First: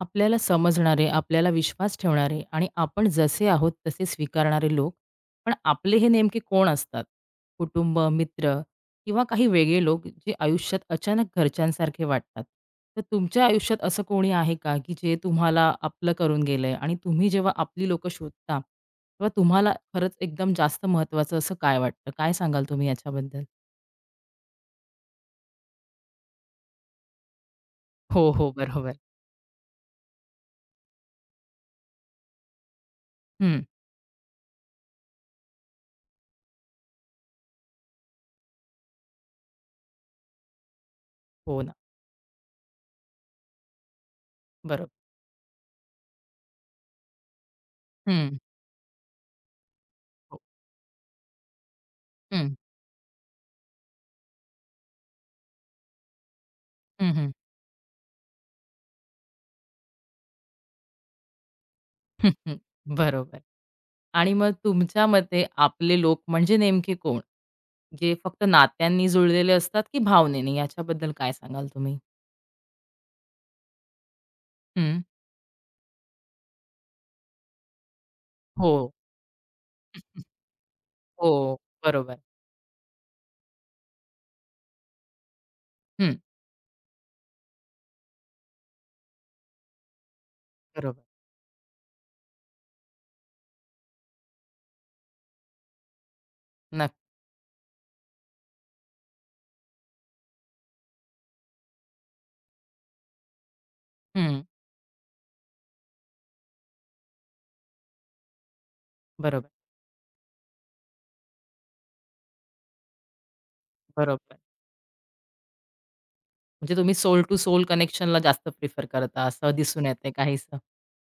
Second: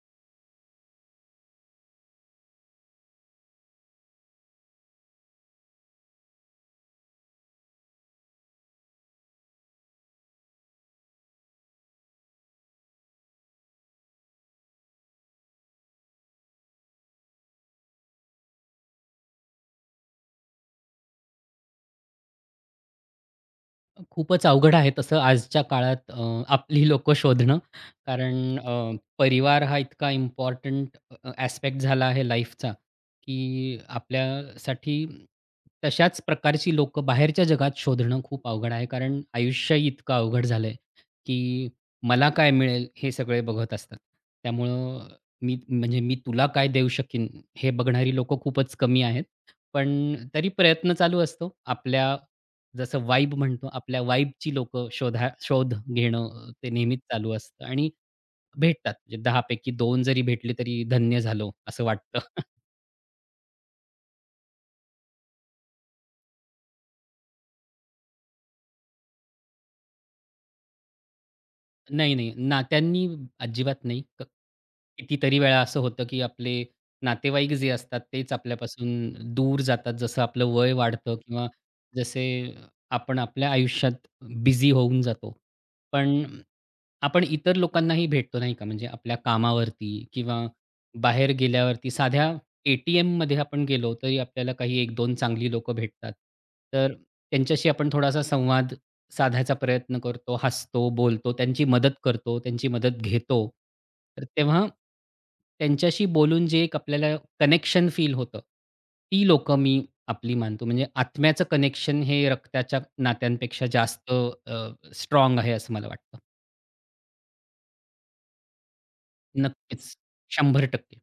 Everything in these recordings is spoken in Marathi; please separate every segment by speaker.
Speaker 1: आपल्याला समजणारे, आपल्याला विश्वास ठेवणारे आणि आपण जसे आहोत तसे स्वीकारणारे लोक. पण आपले हे नेमके कोण असतात? कुटुंब, मित्र किंवा काही वेगळे लोक जे आयुष्यात अचानक घरच्यांसारखे वाटतात. तर तुमच्या आयुष्यात असं कोणी आहे का, की जे तुम्हाला आपलं करून गेलंय आणि तुम्ही जेव्हा आपली लोकं शोधता, तेव्हा तुम्हाला खरंच एकदम जास्त महत्त्वाचं असं काय वाटतं? काय सांगाल तुम्ही याच्याबद्दल?
Speaker 2: खूपच अवघड आहे तसं आजच्या काळात, आपली लोकं शोधणं.
Speaker 1: हो,
Speaker 2: कारण
Speaker 1: हो. बरोबर.
Speaker 2: परिवार हा इतका इम्पॉर्टंट ॲस्पेक्ट झाला आहे लाईफचा,
Speaker 1: हं.
Speaker 2: की आपल्यासाठी तशाच प्रकारची लोकं बाहेरच्या जगात शोधणं खूप अवघड आहे. कारण आयुष्यही इतकं अवघड झालंय,
Speaker 1: हो
Speaker 2: की
Speaker 1: ना.
Speaker 2: मला काय मिळेल हे सगळे बघत असतात.
Speaker 1: बरोबर.
Speaker 2: त्यामुळं मी तुला काय देऊ शकीन हे बघणारी
Speaker 1: हं.
Speaker 2: लोकं खूपच कमी आहेत. पण
Speaker 1: हो.
Speaker 2: तरी प्रयत्न चालू असतो आपल्या.
Speaker 1: हं.
Speaker 2: जसं वाइब म्हणतो, आपल्या वाइबची लोकं शोध घेणं ते नेहमीच
Speaker 1: हं, हं.
Speaker 2: चालू असतं आणि भेटतात. म्हणजे 10 पैकी दोन जरी भेटले तरी धन्य झालो असं
Speaker 1: हं,
Speaker 2: वाटतं.
Speaker 1: हं. बरोबर. आणि मग तुमच्या मते आपले लोक म्हणजे नेमके कोण? जे फक्त नात्यांनी जुळलेले असतात की भावनेने? याच्याबद्दल काय सांगाल तुम्ही?
Speaker 2: नाही, नाही. नात्यांनी अजिबात नाही.
Speaker 1: हं.
Speaker 2: कितीतरी वेळा असं होतं, की आपले नातेवाईक जे असतात तेच
Speaker 1: हो,
Speaker 2: आपल्यापासून दूर जातात. जसं आपलं वय वाढतं किंवा
Speaker 1: हो. बरोबर.
Speaker 2: जसे आपण आपल्या आयुष्यात बिझी होऊन जातो. पण
Speaker 1: हं.
Speaker 2: आपण इतर लोकांनाही भेटतो नाही का? म्हणजे आपल्या कामावरती किंवा
Speaker 1: बरोबर.
Speaker 2: बाहेर गेल्यावरती साध्या ए-टी-एममध्ये आपण गेलो तरी आपल्याला काही 1-2 चांगली लोकं भेटतात. तर
Speaker 1: नक्क
Speaker 2: त्यांच्याशी आपण थोडासा संवाद साधायचा प्रयत्न करतो, हसतो, बोलतो, त्यांची मदत करतो, त्यांची मदत घेतो. तर
Speaker 1: हं.
Speaker 2: तेव्हा त्यांच्याशी बोलून जे एक आपल्याला कनेक्शन फील होतं, ती
Speaker 1: बरोबर,
Speaker 2: लोक मी आपली मानतो. म्हणजे आत्म्याचं कनेक्शन हे रक्ताच्या नात्यांपेक्षा जास्त
Speaker 1: बरोबर.
Speaker 2: स्ट्राँग आहे असं मला वाटतं.
Speaker 1: म्हणजे तुम्ही सोल टू सोल कनेक्शनला जास्त प्रिफर करता असं दिसून
Speaker 2: नक्कीच.
Speaker 1: येतंय काहीसं.
Speaker 2: 100%.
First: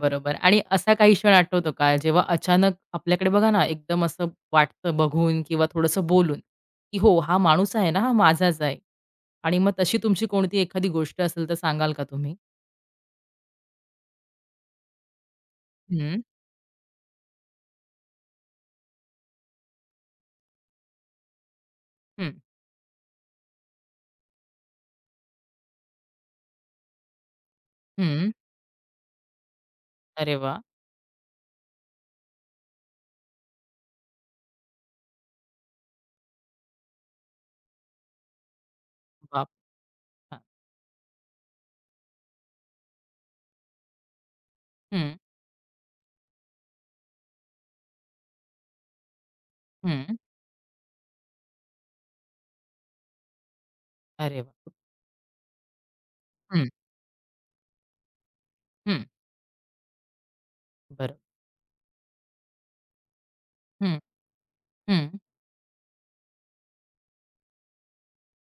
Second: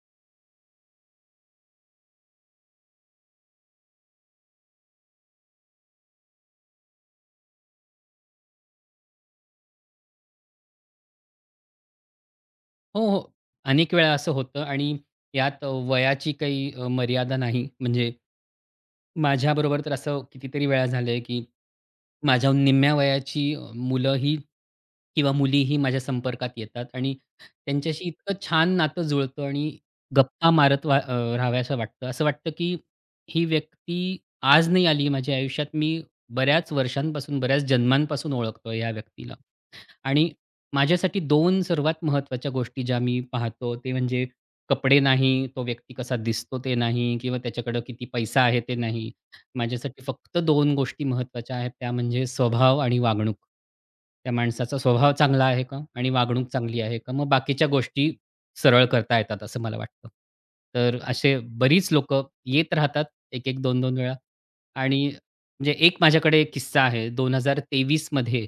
Speaker 1: बरोबर आणि असा काही क्षण आठवतो का, जेव्हा अचानक आपल्याकडे बघा ना, एकदम असं वाटतं बघून किंवा थोडंसं बोलून, की हो, हा माणूस आहे ना, हा माझाच आहे. आणि मग तशी तुमची कोणती एखादी गोष्ट असेल तर सांगाल का तुम्ही?
Speaker 2: हो, हो. अनेक वेळा असं होतं आणि यात
Speaker 1: हं,
Speaker 2: वयाची काही मर्यादा नाही. म्हणजे माझ्याबरोबर तर असं कितीतरी वेळा झालंय, की
Speaker 1: हं,
Speaker 2: माझ्याहून निम्म्या वयाची मुलं ही किंवा मुलीही माझ्या संपर्कात येतात आणि त्यांच्याशी
Speaker 1: हं.
Speaker 2: इतकं छान नातं जुळतं आणि
Speaker 1: अरे
Speaker 2: गप्पा
Speaker 1: वाह!
Speaker 2: मारत राहाव्यासं वाटतं. असं वाटतं, की ही व्यक्ती आज नाही आली माझ्या आयुष्यात. मी बऱ्याच वर्षांपासून, बऱ्याच जन्मांपासून ओळखतोय ह्या व्यक्तीला.
Speaker 1: बाप
Speaker 2: आणि
Speaker 1: हां.
Speaker 2: माझ्यासाठी 2 सर्वात महत्त्वाच्या गोष्टी ज्या मी पाहतो, ते म्हणजे कपडे
Speaker 1: हं,
Speaker 2: नाही, तो व्यक्ती कसा दिसतो ते नाही किंवा त्याच्याकडं किती पैसा आहे ते नाही. माझ्यासाठी
Speaker 1: हं.
Speaker 2: फक्त दोन गोष्टी महत्त्वाच्या आहेत, त्या म्हणजे स्वभाव आणि वागणूक. त्या
Speaker 1: अरे वाह!
Speaker 2: माणसाचा स्वभाव चांगला आहे का? आणि वागणूक
Speaker 1: हं,
Speaker 2: चांगली आहे का? मग बाकीच्या गोष्टी सरळ
Speaker 1: हं.
Speaker 2: करता येतात असं मला वाटतं. तर
Speaker 1: बरं.
Speaker 2: असे बरीच लोकं येत राहतात 1-1, 2-2
Speaker 1: हं,
Speaker 2: वेळा. आणि
Speaker 1: हं.
Speaker 2: म्हणजे एक माझ्याकडे एक किस्सा आहे. 2023 मध्ये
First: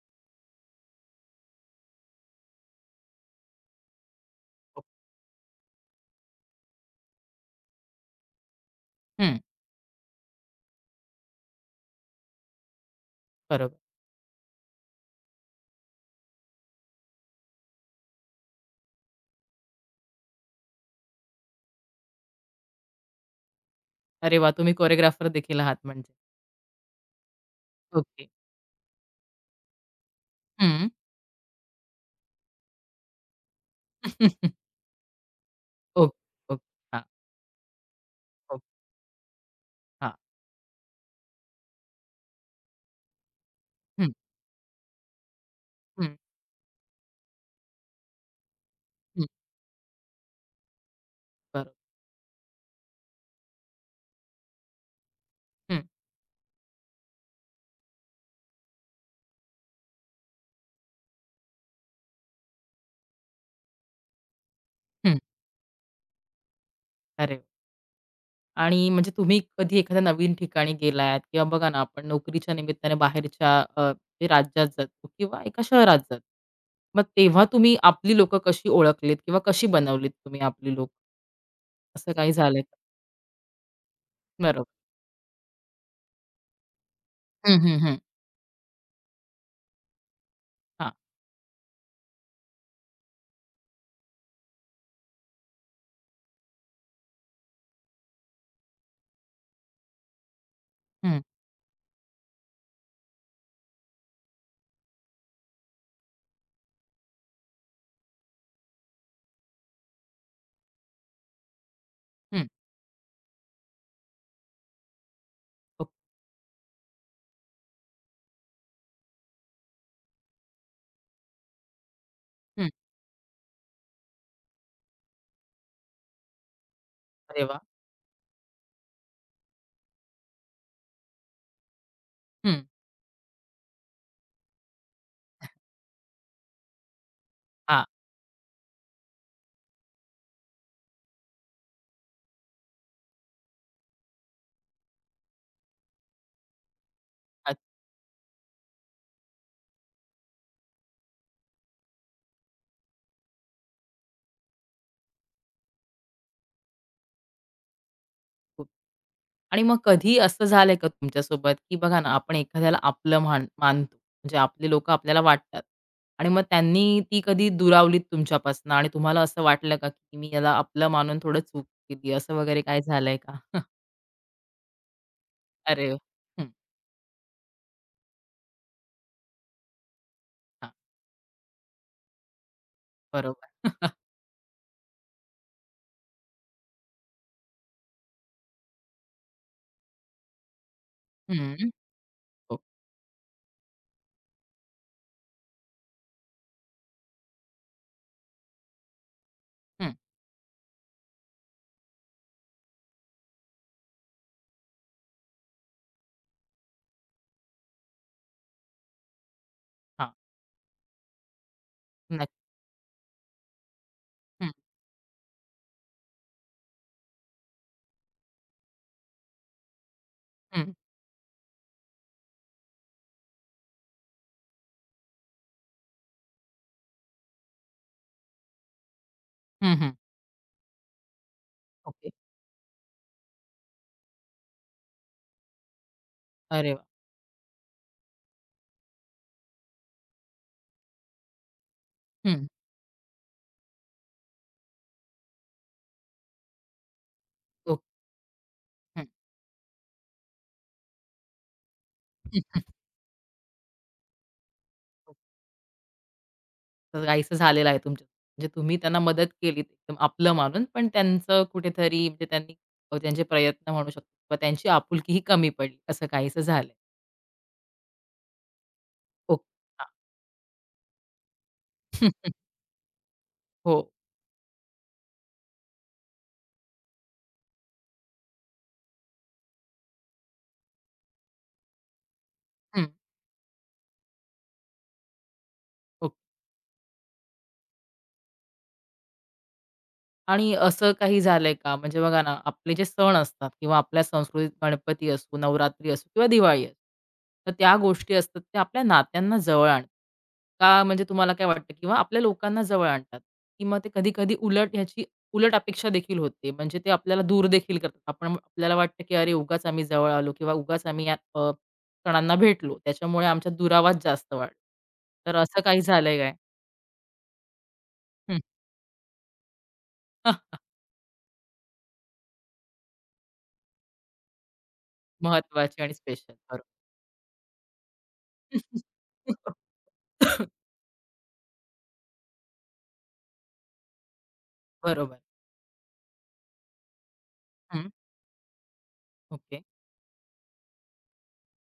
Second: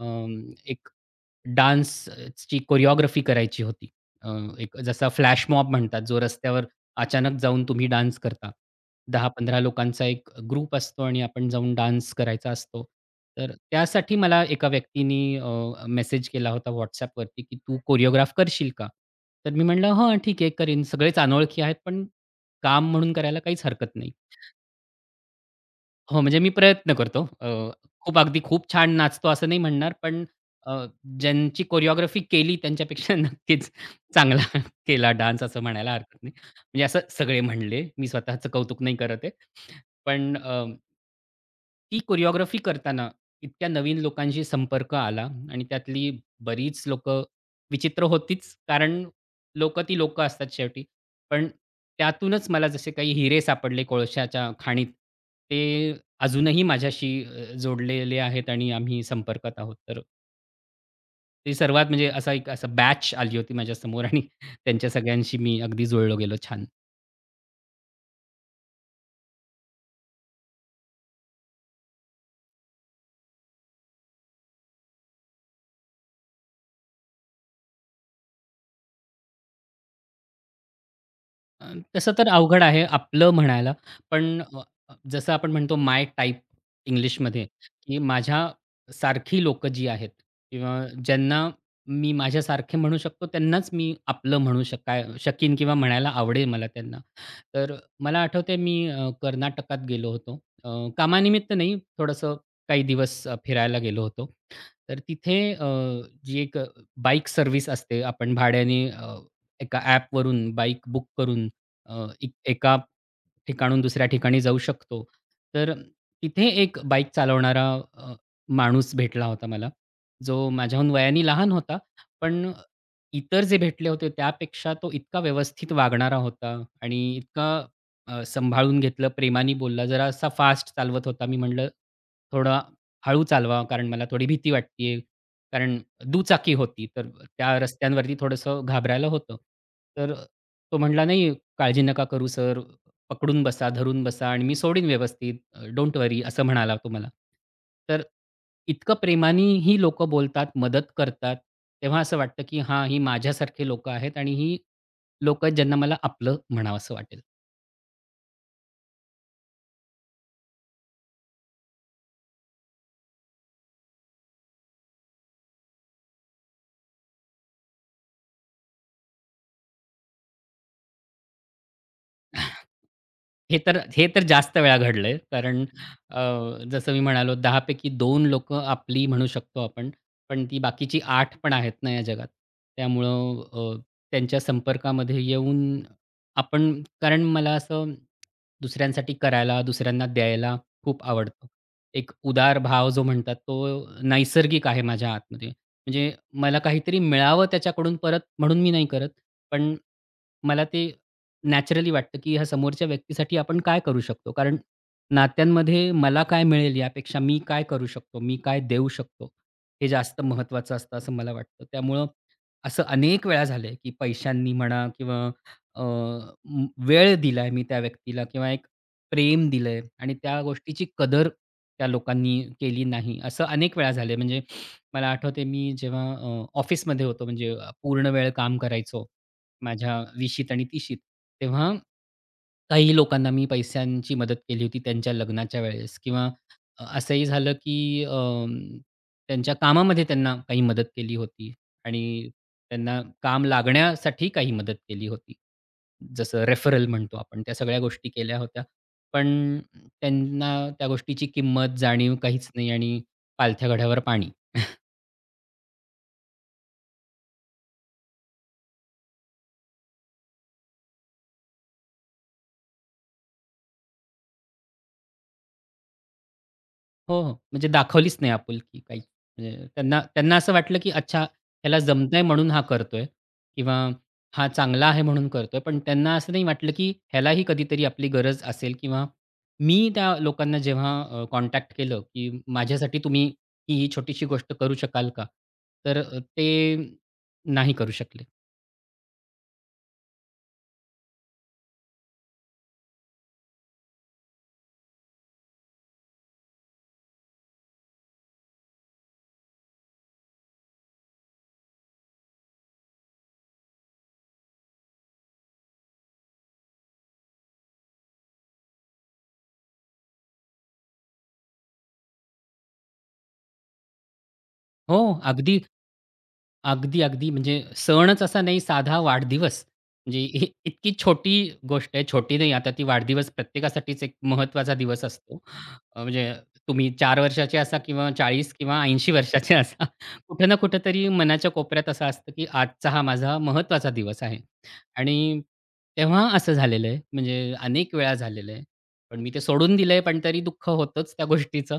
Speaker 2: अं, एक डान्सची कोरिओग्राफी करायची होती. अ, एक
Speaker 1: हो.
Speaker 2: जसा फ्लॅश मॉब म्हणतात, जो रस्त्यावर अचानक जाऊन तुम्ही डान्स करता. 15 लोकांचा एक ग्रुप असतो आणि आपण जाऊन डान्स करायचा असतो. तर
Speaker 1: बरोबर.
Speaker 2: त्यासाठी मला एका व्यक्तीनी मेसेज केला होता WhatsAppवरती, की "तू कोरिओग्राफ करशील का?" तर मी म्हटलं, "हां, ठीक आहे, करीन." सगळेच अनोळखी आहेत, पण काम म्हणून करायला काहीच हरकत नाही.
Speaker 1: अरे वाह! तुम्ही कोरिओग्राफर देखील आहात म्हणजे.
Speaker 2: हो, म्हणजे मी प्रयत्न करतो. खूप
Speaker 1: ओके.
Speaker 2: अगदी खूप छान नाचतो असं नाही म्हणणार, पण अ,
Speaker 1: हं.
Speaker 2: ज्यांची कोरिओग्राफी केली त्यांच्यापेक्षा नक्कीच चांगला केला डान्स असं म्हणायला
Speaker 1: ओके,
Speaker 2: हरकत नाही.
Speaker 1: ओके.
Speaker 2: म्हणजे असं
Speaker 1: हां,
Speaker 2: सगळे म्हणले. मी स्वतःचं
Speaker 1: ओके.
Speaker 2: कौतुक नाही करत आहे.
Speaker 1: हां.
Speaker 2: पण ती कोरिओग्राफी करताना इतक्या नवीन
Speaker 1: हं,
Speaker 2: लोकांशी संपर्क आला आणि त्यातली
Speaker 1: हं,
Speaker 2: बरीच लोकं विचित्र होतीच, कारण
Speaker 1: हं,
Speaker 2: लोकं ती लोकं असतात शेवटी. पण
Speaker 1: बरोबर.
Speaker 2: त्यातूनच मला जसे काही हिरे सापडले कोळशाच्या खाणीत, ते अजूनही माझ्याशी जोडलेले आहेत आणि आम्ही संपर्कात आहोत. तर ते सर्वात म्हणजे असा बॅच आली होती माझ्यासमोर आणि त्यांच्या
Speaker 1: हं.
Speaker 2: सगळ्यांशी मी अगदी जुळलो गेलो छान.
Speaker 1: अरे! वा. आणि म्हणजे तुम्ही कधी एखाद्या नवीन ठिकाणी गेलात किंवा बघा ना, आपण नोकरीच्या निमित्ताने बाहेरच्या म्हणजे राज्यात जातो किंवा एका शहरात जातो. मग तेव्हा तुम्ही आपली लोक कशी ओळखलीत किंवा कशी बनवलीत तुम्ही आपली लोक? असं
Speaker 2: तसं तर
Speaker 1: काही झालंय
Speaker 2: अवघड
Speaker 1: का?
Speaker 2: आहे आपलं म्हणायला. पण अ,
Speaker 1: बरोबर.
Speaker 2: अ, जसं आपण म्हणतो माय टाइप इंग्लिशमध्ये,
Speaker 1: हं, हं, हं.
Speaker 2: की माझ्यासारखी लोकं जी आहेत किंवा
Speaker 1: हां.
Speaker 2: ज्यांना मी माझ्यासारखे म्हणू शकतो त्यांनाच मी आपलं म्हणू शकाय शकीन किंवा म्हणायला आवडेल मला त्यांना. तर मला आठवतंय मी कर्नाटकात गेलो होतो.
Speaker 1: हं,
Speaker 2: कामानिमित्त नाही, थोडंसं काही दिवस फिरायला गेलो होतो. तर तिथे जी एक बाईक सर्व्हिस असते आपण भाड्याने, एका ॲपवरून बाईक बुक करून अ, एक
Speaker 1: हं.
Speaker 2: एका ठिकाणाहून दुसऱ्या ठिकाणी जाऊ शकतो. तर
Speaker 1: ओके.
Speaker 2: तिथे एक बाईक चालवणारा अ, माणूस भेटला होता मला, जो माझ्याहून वयाने लहान होता. पण
Speaker 1: हं.
Speaker 2: इतर जे भेटले होते त्यापेक्षा तो इतका व्यवस्थित वागणारा होता आणि
Speaker 1: अरे
Speaker 2: इतका
Speaker 1: वाह!
Speaker 2: सांभाळून घेतलं, प्रेमाने बोलला. जरा असा फास्ट चालवत होता. मी म्हटलं, "थोडा
Speaker 1: हं.
Speaker 2: हळू चालवा, कारण मला थोडी भीती वाटतेय." कारण दुचाकी होती, तर त्या
Speaker 1: हां.
Speaker 2: रस्त्यांवरती थोडंसं घाबरायला होतं. तर तो म्हणाला, "नाही, काळजी नका करू सर, पकडून बसा, धरून बसा आणि मी सोडीन व्यवस्थित, डोंट वरी," असं म्हणाला तो मला. तर इतकं प्रेमाने ही लोकं बोलतात, मदत करतात, तेव्हा असं वाटतं, की हां, ही माझ्यासारखे लोकं आहेत आणि ही लोकं ज्यांना मला आपलं म्हणावसं वाटेल.
Speaker 1: खूप. आणि मग कधी असं झालंय का तुमच्यासोबत, की बघा ना, आपण एखाद्याला आपलं मान मानतो. म्हणजे आपली लोकं आपल्याला वाटतात आणि मग त्यांनी ती कधी दुरावलीत तुमच्यापासून आणि तुम्हाला असं वाटलं का, की मी याला आपलं मानून थोडं चूक केली, असं वगैरे काय झालंय का?
Speaker 2: हे तर जास्त वेळा घडलंय. कारण
Speaker 1: अरे वाह!
Speaker 2: अ,
Speaker 1: हं,
Speaker 2: जसं मी म्हणालो 10 पैकी 2 लोकं आपली म्हणू शकतो आपण. पण ती
Speaker 1: हां,
Speaker 2: बाकीची 8 पण आहेत ना या जगात. त्यामुळं
Speaker 1: बरोबर.
Speaker 2: अ, त्यांच्या संपर्कामध्ये येऊन आपण, कारण मला असं दुसऱ्यांसाठी करायला, दुसऱ्यांना द्यायला खूप आवडतं.
Speaker 1: हं,
Speaker 2: एक
Speaker 1: हो,
Speaker 2: उदार भाव जो म्हणतात तो नैसर्गिक आहे माझ्या आतमध्ये. म्हणजे मला काहीतरी मिळावं त्याच्याकडून परत म्हणून मी नाही करत. पण
Speaker 1: हं,
Speaker 2: मला ते नॅचरली वाटतं, की ह्या समोरच्या व्यक्तीसाठी आपण काय करू शकतो? कारण नात्यांमध्ये मला काय मिळेल यापेक्षा मी काय करू शकतो, मी काय देऊ शकतो, हे
Speaker 1: हां,
Speaker 2: जास्त महत्त्वाचं असतं असं मला वाटतं. त्यामुळं
Speaker 1: नक्की.
Speaker 2: असं अनेक वेळा झालंय, की
Speaker 1: हं,
Speaker 2: पैशांनी म्हणा किंवा अ, म वेळ दिलाय मी त्या व्यक्तीला किंवा एक प्रेम दिलंय आणि त्या
Speaker 1: हं,
Speaker 2: गोष्टीची कदर त्या लोकांनी केली नाही. असं अनेक वेळा झालंय. म्हणजे मला आठवतंय मी जेव्हा ऑफिसमध्ये होतो, म्हणजे पूर्ण वेळ काम करायचो
Speaker 1: हं, हं.
Speaker 2: माझ्या 20शीत आणि 30शीत, तेव्हा
Speaker 1: ओके.
Speaker 2: काही लोकांना मी पैशांची मदत केली होती त्यांच्या लग्नाच्या वेळेस किंवा
Speaker 1: अरे वाह!
Speaker 2: असंही झालं की त्यांच्या कामामध्ये त्यांना काही मदत केली होती आणि
Speaker 1: हं,
Speaker 2: त्यांना काम लागण्यासाठी काही मदत केली होती. जसं रेफरल म्हणतो आपण, त्या सगळ्या
Speaker 1: ओके.
Speaker 2: गोष्टी केल्या होत्या.
Speaker 1: हं,
Speaker 2: पण त्यांना त्या गोष्टीची किंमत, जाणीव काहीच
Speaker 1: हं.
Speaker 2: नाही आणि पालथ्या घड्यावर पाणी.
Speaker 1: तर काहीसं झालेलं आहे तुमच्या म्हणजे तुम्ही त्यांना मदत केली एकदम आपलं मानून, पण त्यांचं कुठेतरी म्हणजे त्यांनी त्यांचे प्रयत्न म्हणू शकतो किंवा त्यांची आपुलकी ही कमी पडली, असं काहीसं झालंय.
Speaker 2: हो, हो. म्हणजे दाखवलीच नाही आपुलकी काहीच.
Speaker 1: ओके.
Speaker 2: म्हणजे
Speaker 1: हां.
Speaker 2: त्यांना त्यांना असं वाटलं, की अच्छा ह्याला जमतंय म्हणून हा करतोय किंवा
Speaker 1: हो.
Speaker 2: हा चांगला आहे म्हणून करतोय. पण त्यांना असं नाही वाटलं, की ह्यालाही कधीतरी आपली गरज असेल किंवा मी त्या लोकांना जेव्हा कॉन्टॅक्ट केलं, की
Speaker 1: हं.
Speaker 2: माझ्यासाठी तुम्ही ही छोटीशी गोष्ट करू शकाल का? तर ते नाही करू शकले.
Speaker 1: आणि असं काही झालंय का? म्हणजे बघा ना, आपले जे सण असतात किंवा आपल्या संस्कृतीत गणपती असो, नवरात्री असो किंवा दिवाळी असो. तर त्या गोष्टी असतात त्या आपल्या नात्यांना जवळ आणतात. का म्हणजे तुम्हाला काय वाटतं किंवा आपल्या लोकांना जवळ आणतात, की मग ते कधी-कधी उलट ह्याची उलट अपेक्षा देखील होते. म्हणजे ते आपल्याला दूर देखील करतात. आपण आपल्याला वाटतं, की अरे उगाच आम्ही जवळ आलो किंवा उगाच आम्ही या सणांना भेटलो. त्याच्यामुळे आमचा दुरावास जास्त वाढला.
Speaker 2: हो,
Speaker 1: तर असं
Speaker 2: अगदी
Speaker 1: काही झालंय काय?
Speaker 2: अगदी, अगदी. म्हणजे सणच
Speaker 1: हं.
Speaker 2: असा नाही, साधा वाढदिवस. म्हणजे इतकी छोटी गोष्ट आहे. छोटी नाही, आता ती वाढदिवस प्रत्येकासाठीच एक महत्वाचा दिवस असतो.
Speaker 1: महत्वाची आणि स्पेशल.
Speaker 2: म्हणजे
Speaker 1: बरोबर.
Speaker 2: तुम्ही 4 वर्षाचे असा किंवा 40 किंवा 80 वर्षाचे असा, कुठे ना कुठेतरी मनाच्या कोपऱ्यात असं असतं, की आजचा हा माझा महत्त्वाचा दिवस आहे.
Speaker 1: बरोबर.
Speaker 2: आणि तेव्हा असं झालेलं आहे, म्हणजे
Speaker 1: हं.
Speaker 2: अनेक वेळा झालेलं आहे. पण मी ते
Speaker 1: ओके.
Speaker 2: सोडून दिलंय, पण तरी दुःख होतंच त्या गोष्टीचं.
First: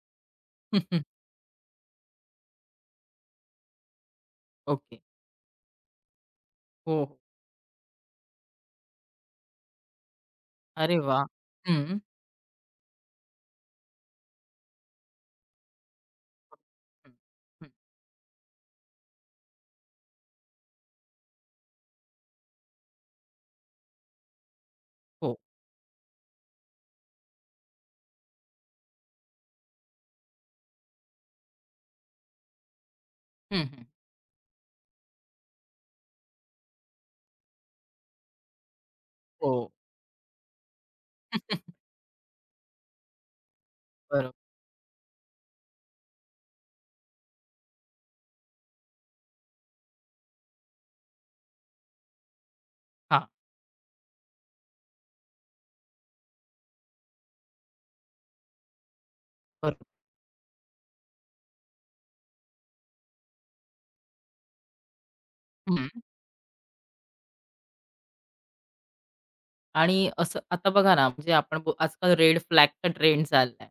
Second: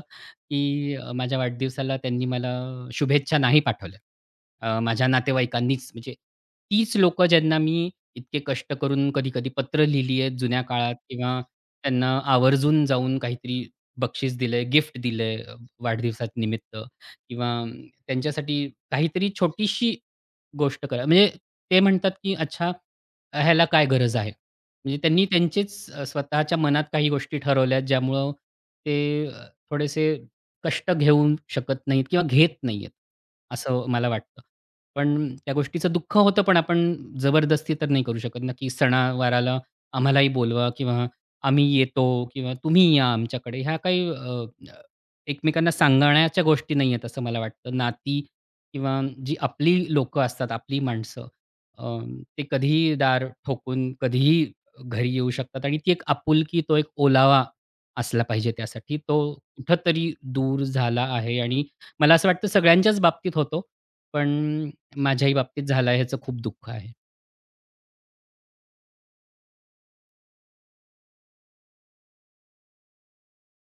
Speaker 1: हं,
Speaker 2: की
Speaker 1: हं.
Speaker 2: माझ्या वाढदिवसाला त्यांनी मला शुभेच्छा नाही पाठवल्या.
Speaker 1: ओके.
Speaker 2: माझ्या नातेवाईकांनीच, म्हणजे तीच
Speaker 1: हो, हो.
Speaker 2: लोकं ज्यांना मी इतके कष्ट करून कधी-कधी पत्र लिहिली आहेत जुन्या काळात
Speaker 1: अरे वाह!
Speaker 2: किंवा
Speaker 1: हं.
Speaker 2: त्यांना आवर्जून जाऊन काहीतरी बक्षीस दिलंय, गिफ्ट दिलंय वाढदिवसानिमित्त
Speaker 1: हं,
Speaker 2: किंवा
Speaker 1: हं.
Speaker 2: त्यांच्यासाठी काहीतरी छोटीशी गोष्ट करा. म्हणजे ते म्हणतात की "अच्छा, ह्याला काय गरज आहे?" म्हणजे त्यांनी
Speaker 1: हो.
Speaker 2: त्यांचेच, स्वतःच्या मनात काही गोष्टी ठरवल्या ज्यामुळं ते थोडेसे कष्ट घेऊ शकत नाहीत किंवा घेत नाहीयेत,
Speaker 1: हं, हं.
Speaker 2: असं मला वाटतं. पण त्या गोष्टीचं दुःख होतं, पण आपण जबरदस्ती तर नाही करू शकत ना, की सणावाराला
Speaker 1: हो,
Speaker 2: आम्हालाही बोलवा किंवा आम्ही येतो किंवा तुम्ही या आमच्याकडे. ह्या काही
Speaker 1: बरोबर.
Speaker 2: एकमेकांना सांगण्याच्या गोष्टी नाहीयेत असं मला वाटतं. नाती किंवा जी आपली लोकं असतात, आपली माणसं अ, ते कधीही दार
Speaker 1: हां,
Speaker 2: ठोकून, कधीही घरी येऊ शकतात आणि ती एक आपुलकी, तो एक ओलावा असला पाहिजे त्यासाठी. तो
Speaker 1: बरोबर.
Speaker 2: कुठेतरी दूर झाला आहे आणि मला असं वाटतं सगळ्यांच्याच बाबतीत होतो, पण माझ्याही बाबतीत
Speaker 1: हं.
Speaker 2: झाला आहे, ह्याचं खूप दुःख आहे.
Speaker 1: आणि असं आता बघा ना, म्हणजे आपण आजकाल रेड फ्लॅगचा ट्रेंड चाललाय.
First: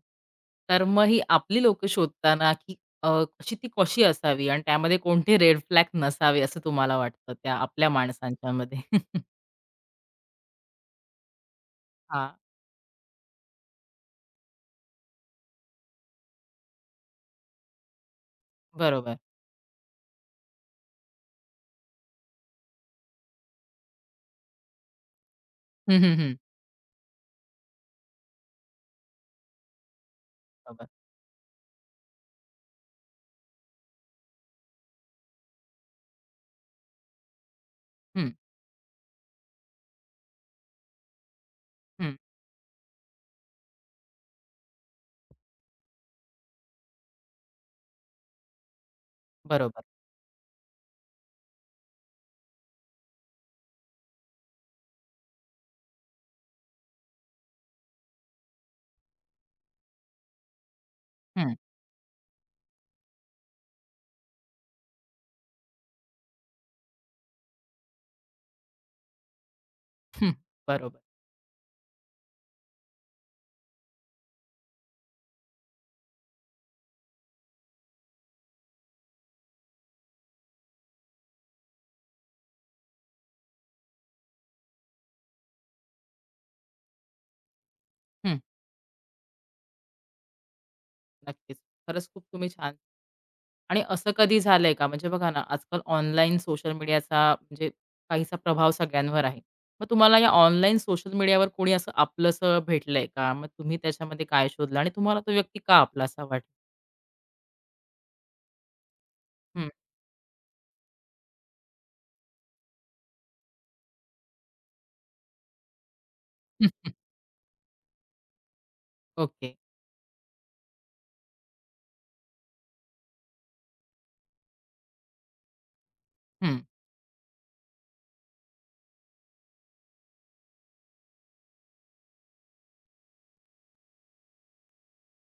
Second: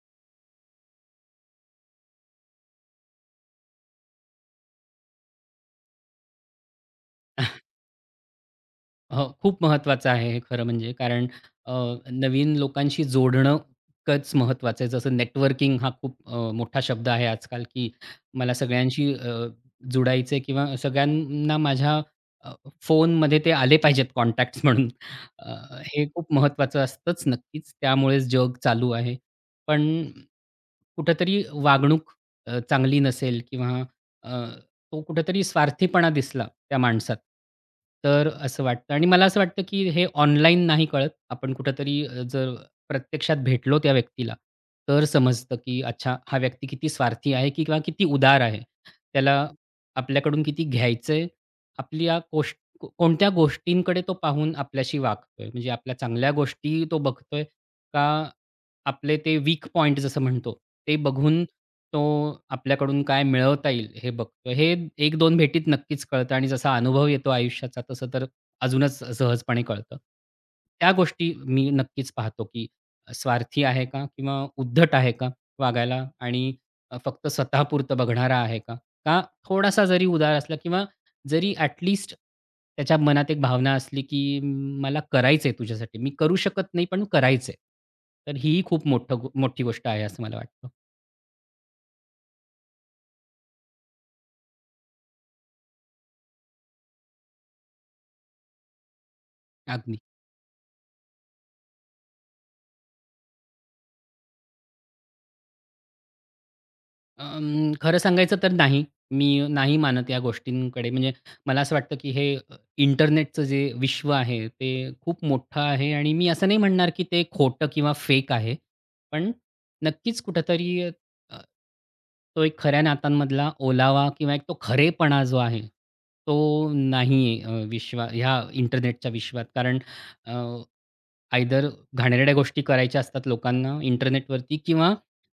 Speaker 1: तर मग ही आपली लोकं शोधताना, की अ, कशी ती कशी असावी आणि त्यामध्ये कोणते रेड फ्लॅग नसावे असं तुम्हाला वाटतं त्या आपल्या माणसांच्यामध्ये? हां,
Speaker 2: हो, खूप महत्त्वाचं आहे हे खरं म्हणजे. कारण अ, नवीन लोकांशी जोडणं इतकंच महत्त्वाचं आहे. जसं नेटवर्किंग हा खूप मोठा शब्द आहे आजकाल, की मला सगळ्यांशी
Speaker 1: बरोबर.
Speaker 2: जुडायचं आहे किंवा सगळ्यांना माझ्या अ, फोनमध्ये ते आले पाहिजेत कॉन्टॅक्ट्स म्हणून. अ,
Speaker 1: हं,
Speaker 2: हे
Speaker 1: हं,
Speaker 2: खूप
Speaker 1: हं.
Speaker 2: महत्त्वाचं असतंच नक्कीच. त्यामुळेच जग चालू आहे. पण
Speaker 1: बरोबर.
Speaker 2: कुठेतरी वागणूक चांगली नसेल किंवा अ तो कुठेतरी स्वार्थीपणा दिसला त्या माणसात. तर
Speaker 1: हं,
Speaker 2: असं वाटतं आणि मला असं वाटतं, की हे ऑनलाईन नाही कळत. आपण कुठेतरी,
Speaker 1: हं.
Speaker 2: जर प्रत्यक्षात भेटलो त्या व्यक्तीला, तर समजतं, की अच्छा हा व्यक्ती किती स्वार्थी आहे की किंवा किती उदार आहे. त्याला
Speaker 1: बरोबर.
Speaker 2: आपल्याकडून किती घ्यायचंय, आपल्या कोणत्या गोष्टींकडे तो पाहून आपल्याशी वागतोय. म्हणजे आपल्या चांगल्या गोष्टी तो बघतोय का आपले ते वीक पॉइंट जसं म्हणतो, ते बघून
Speaker 1: हं,
Speaker 2: तो आपल्याकडून काय मिळवता येईल हे बघतो. हे एक दोन भेटीत नक्कीच कळतं आणि जसा अनुभव येतो आयुष्याचा तसं तर अजूनच सहजपणे कळतं.
Speaker 1: हं.
Speaker 2: त्या
Speaker 1: बरोबर.
Speaker 2: गोष्टी मी नक्कीच पाहतो, की स्वार्थी आहे का? किंवा उद्धट आहे का वागायला आणि फक्त स्वतःपुरतं बघणारा आहे का? का थोडासा जरी उदार असला किंवा जरी ॲट लिस्ट त्याच्या मनात एक भावना असली, की " मला करायचंय तुझ्यासाठी. मी करू शकत नाही, पण करायचंय." तर ही खूप मोठी गोष्ट आहे असं मला वाटतं.
Speaker 1: नक्कीच. खरंच खूप तुम्ही छान आणि असं कधी झालंय का? म्हणजे बघा ना, आजकाल ऑनलाईन सोशल मीडियाचा म्हणजे काहीसा प्रभाव सगळ्यांवर आहे. मग
Speaker 2: अगदी.
Speaker 1: तुम्हाला या ऑनलाईन सोशल मीडियावर कोणी असं आपलंसं भेटलंय का? मग तुम्ही त्याच्यामध्ये काय शोधलं आणि तुम्हाला तो व्यक्ती का आपलासा वाटला?
Speaker 2: खरं सांगायचं तर नाही. मी
Speaker 1: हं.
Speaker 2: नाही मानत या गोष्टींकडे. म्हणजे मला असं वाटतं, की हे इंटरनेटचं जे विश्व आहे, ते खूप मोठं आहे आणि मी असं नाही म्हणणार, की ते खोटं किंवा फेक आहे. पण
Speaker 1: ओके.
Speaker 2: नक्कीच कुठेतरी तो एक खऱ्या नात्यांमधला ओलावा किंवा एक तो खरेपणा जो आहे,
Speaker 1: हं,
Speaker 2: तो नाही आहे ह्या इंटरनेटच्या विश्वात. कारण आयदर घाणेरड्या गोष्टी करायच्या असतात लोकांना इंटरनेटवरती किंवा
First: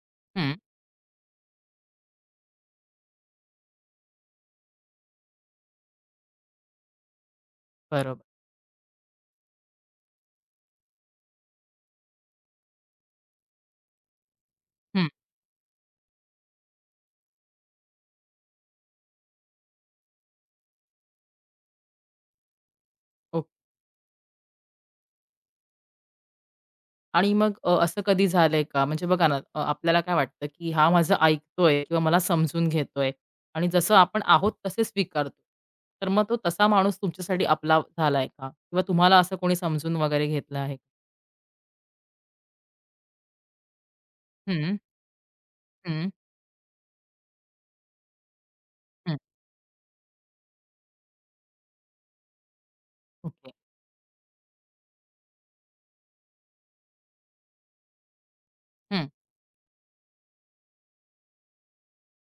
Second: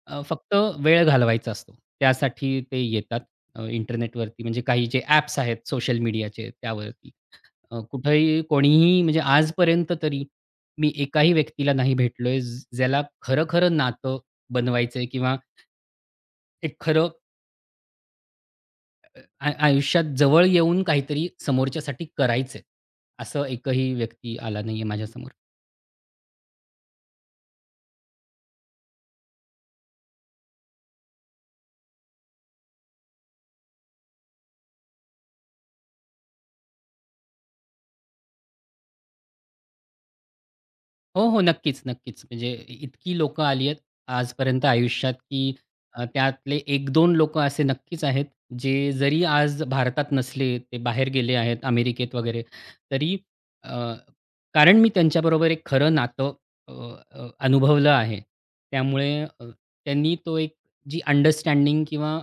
Speaker 1: हं.
Speaker 2: फक्त वेळ घालवायचा असतो. त्यासाठी ते येतात इंटरनेटवरती म्हणजे काही जे ॲप्स आहेत सोशल मीडियाचे त्यावरती.
Speaker 1: बरोबर.
Speaker 2: कुठेही कोणीही, म्हणजे आजपर्यंत तरी मी एकाही व्यक्तीला नाही भेटलोय ज्याला खरं-खरं नातं बनवायचंय
Speaker 1: हं.
Speaker 2: किंवा एक खरं, आयुष्यात जवळ येऊन काहीतरी समोरच्यासाठी करायचंय. असं एकही व्यक्ती आला नाहीये माझ्यासमोर.
Speaker 1: आणि मग असं कधी झालंय का? म्हणजे बघा ना, आपल्याला काय वाटतं, की हा माझं ऐकतोय किंवा मला समजून घेतोय आणि जसं आपण आहोत तसे स्वीकारतो. तर मग तो तसा माणूस तुमच्यासाठी आपला झालाय का? किंवा तुम्हाला असं कोणी समजून वगैरे घेतलं आहे?
Speaker 2: हो, हो. नक्कीच, नक्कीच. म्हणजे इतकी लोकं आली आहेत आजपर्यंत
Speaker 1: हं,
Speaker 2: आयुष्यात, की
Speaker 1: हं,
Speaker 2: त्यातले एक दोन लोकं असे नक्कीच आहेत, जे
Speaker 1: हं.
Speaker 2: जरी आज भारतात नसले, ते बाहेर गेले आहेत अमेरिकेत वगैरे, तरी
Speaker 1: ओके.
Speaker 2: अ, कारण मी त्यांच्याबरोबर एक खरं नातं अ, अ, अनुभवलं आहे.
Speaker 1: हं.
Speaker 2: त्यामुळे अ, त्यांनी तो एक जी अंडरस्टँडिंग किंवा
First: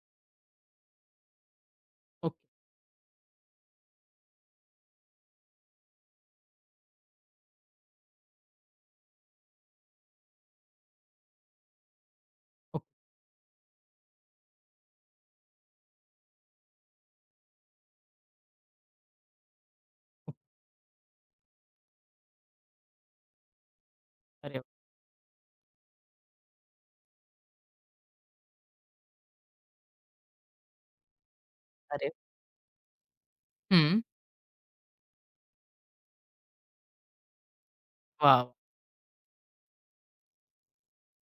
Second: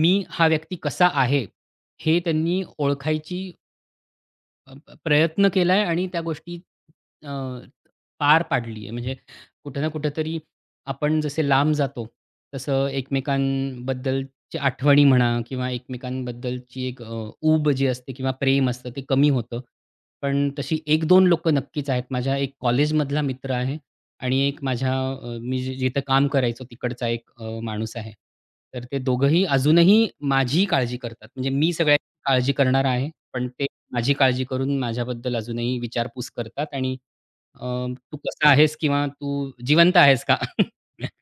Speaker 2: मी हा व्यक्ती कसा आहे, हे
Speaker 1: ओके,
Speaker 2: त्यांनी ओळखायची अ, प प्रयत्न केलाय आणि त्या गोष्टी अ, पार पाडली आहे. म्हणजे कुठे ना कुठेतरी, आपण जसे लांब जातो, तसं
Speaker 1: ओके,
Speaker 2: एकमेकांबद्दलची आठवणी म्हणा किंवा एकमेकांबद्दलची एक ऊब जी असते किंवा प्रेम असतं ते कमी होतं.
Speaker 1: ओके.
Speaker 2: पण तशी 1-2 लोकं नक्कीच आहेत. माझ्या एक कॉलेजमधला मित्र आहे आणि
Speaker 1: अरे
Speaker 2: एक
Speaker 1: वाह!
Speaker 2: माझ्या अ, मी जि जिथं काम करायचो तिकडचा एक माणूस आहे. तर ते दोघंही अजूनही माझी काळजी करतात. म्हणजे मी सगळ्यांची
Speaker 1: अरे
Speaker 2: काळजी करणारा आहे, पण ते
Speaker 1: हं.
Speaker 2: माझी काळजी करून माझ्याबद्दल अजूनही विचारपूस करतात आणि अ, "तू
Speaker 1: वाह!
Speaker 2: कसा
Speaker 1: वाह!
Speaker 2: आहेस?" किंवा "तू जिवंत आहेस का?"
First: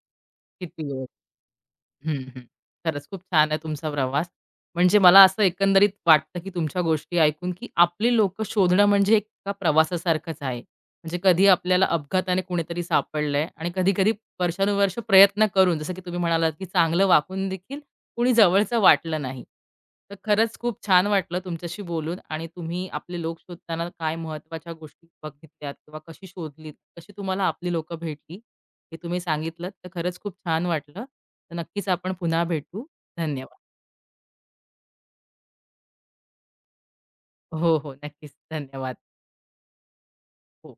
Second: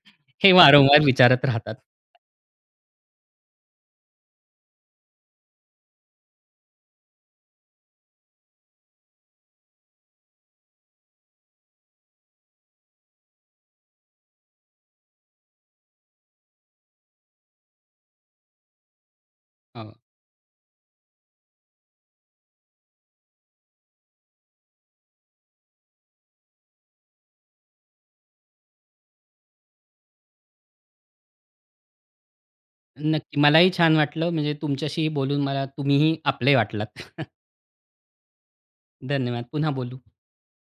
Speaker 2: हे
Speaker 1: किती
Speaker 2: वारंवार विचारत राहतात.
Speaker 1: हं, हं. खरंच खूप छान आहे तुमचा प्रवास. म्हणजे मला असं एकंदरीत वाटतं, की तुमच्या गोष्टी ऐकून, की आपली लोक शोधणं म्हणजे एक एका प्रवासासारखंच आहे. म्हणजे कधी आपल्याला अपघाताने कुणीतरी सापडलंय आणि कधी-कधी वर्षानुवर्ष प्रयत्न करून, जसं की तुम्ही म्हणालात, की चांगलं वाकून देखील कुणी जवळचं वाटलं नाही.
Speaker 2: हो,
Speaker 1: तर खरंच खूप छान वाटलं तुमच्याशी बोलून आणि तुम्ही आपले लोक शोधताना काय महत्त्वाच्या गोष्टी बघितल्यात किंवा कशी शोधलीत, कशी तुम्हाला आपली लोकं भेटली, हे तुम्ही सांगितलंत. तर खरंच खूप छान वाटलं. तर नक्कीच आपण पुन्हा भेटू.
Speaker 2: नक्की.
Speaker 1: धन्यवाद.
Speaker 2: मलाही छान वाटलं, म्हणजे तुमच्याशीही बोलून मला तुम्हीही आपले वाटलात.
Speaker 1: हो, हो. नक्कीच. धन्यवाद.
Speaker 2: धन्यवाद. पुन्हा बोलू.
Speaker 1: हो.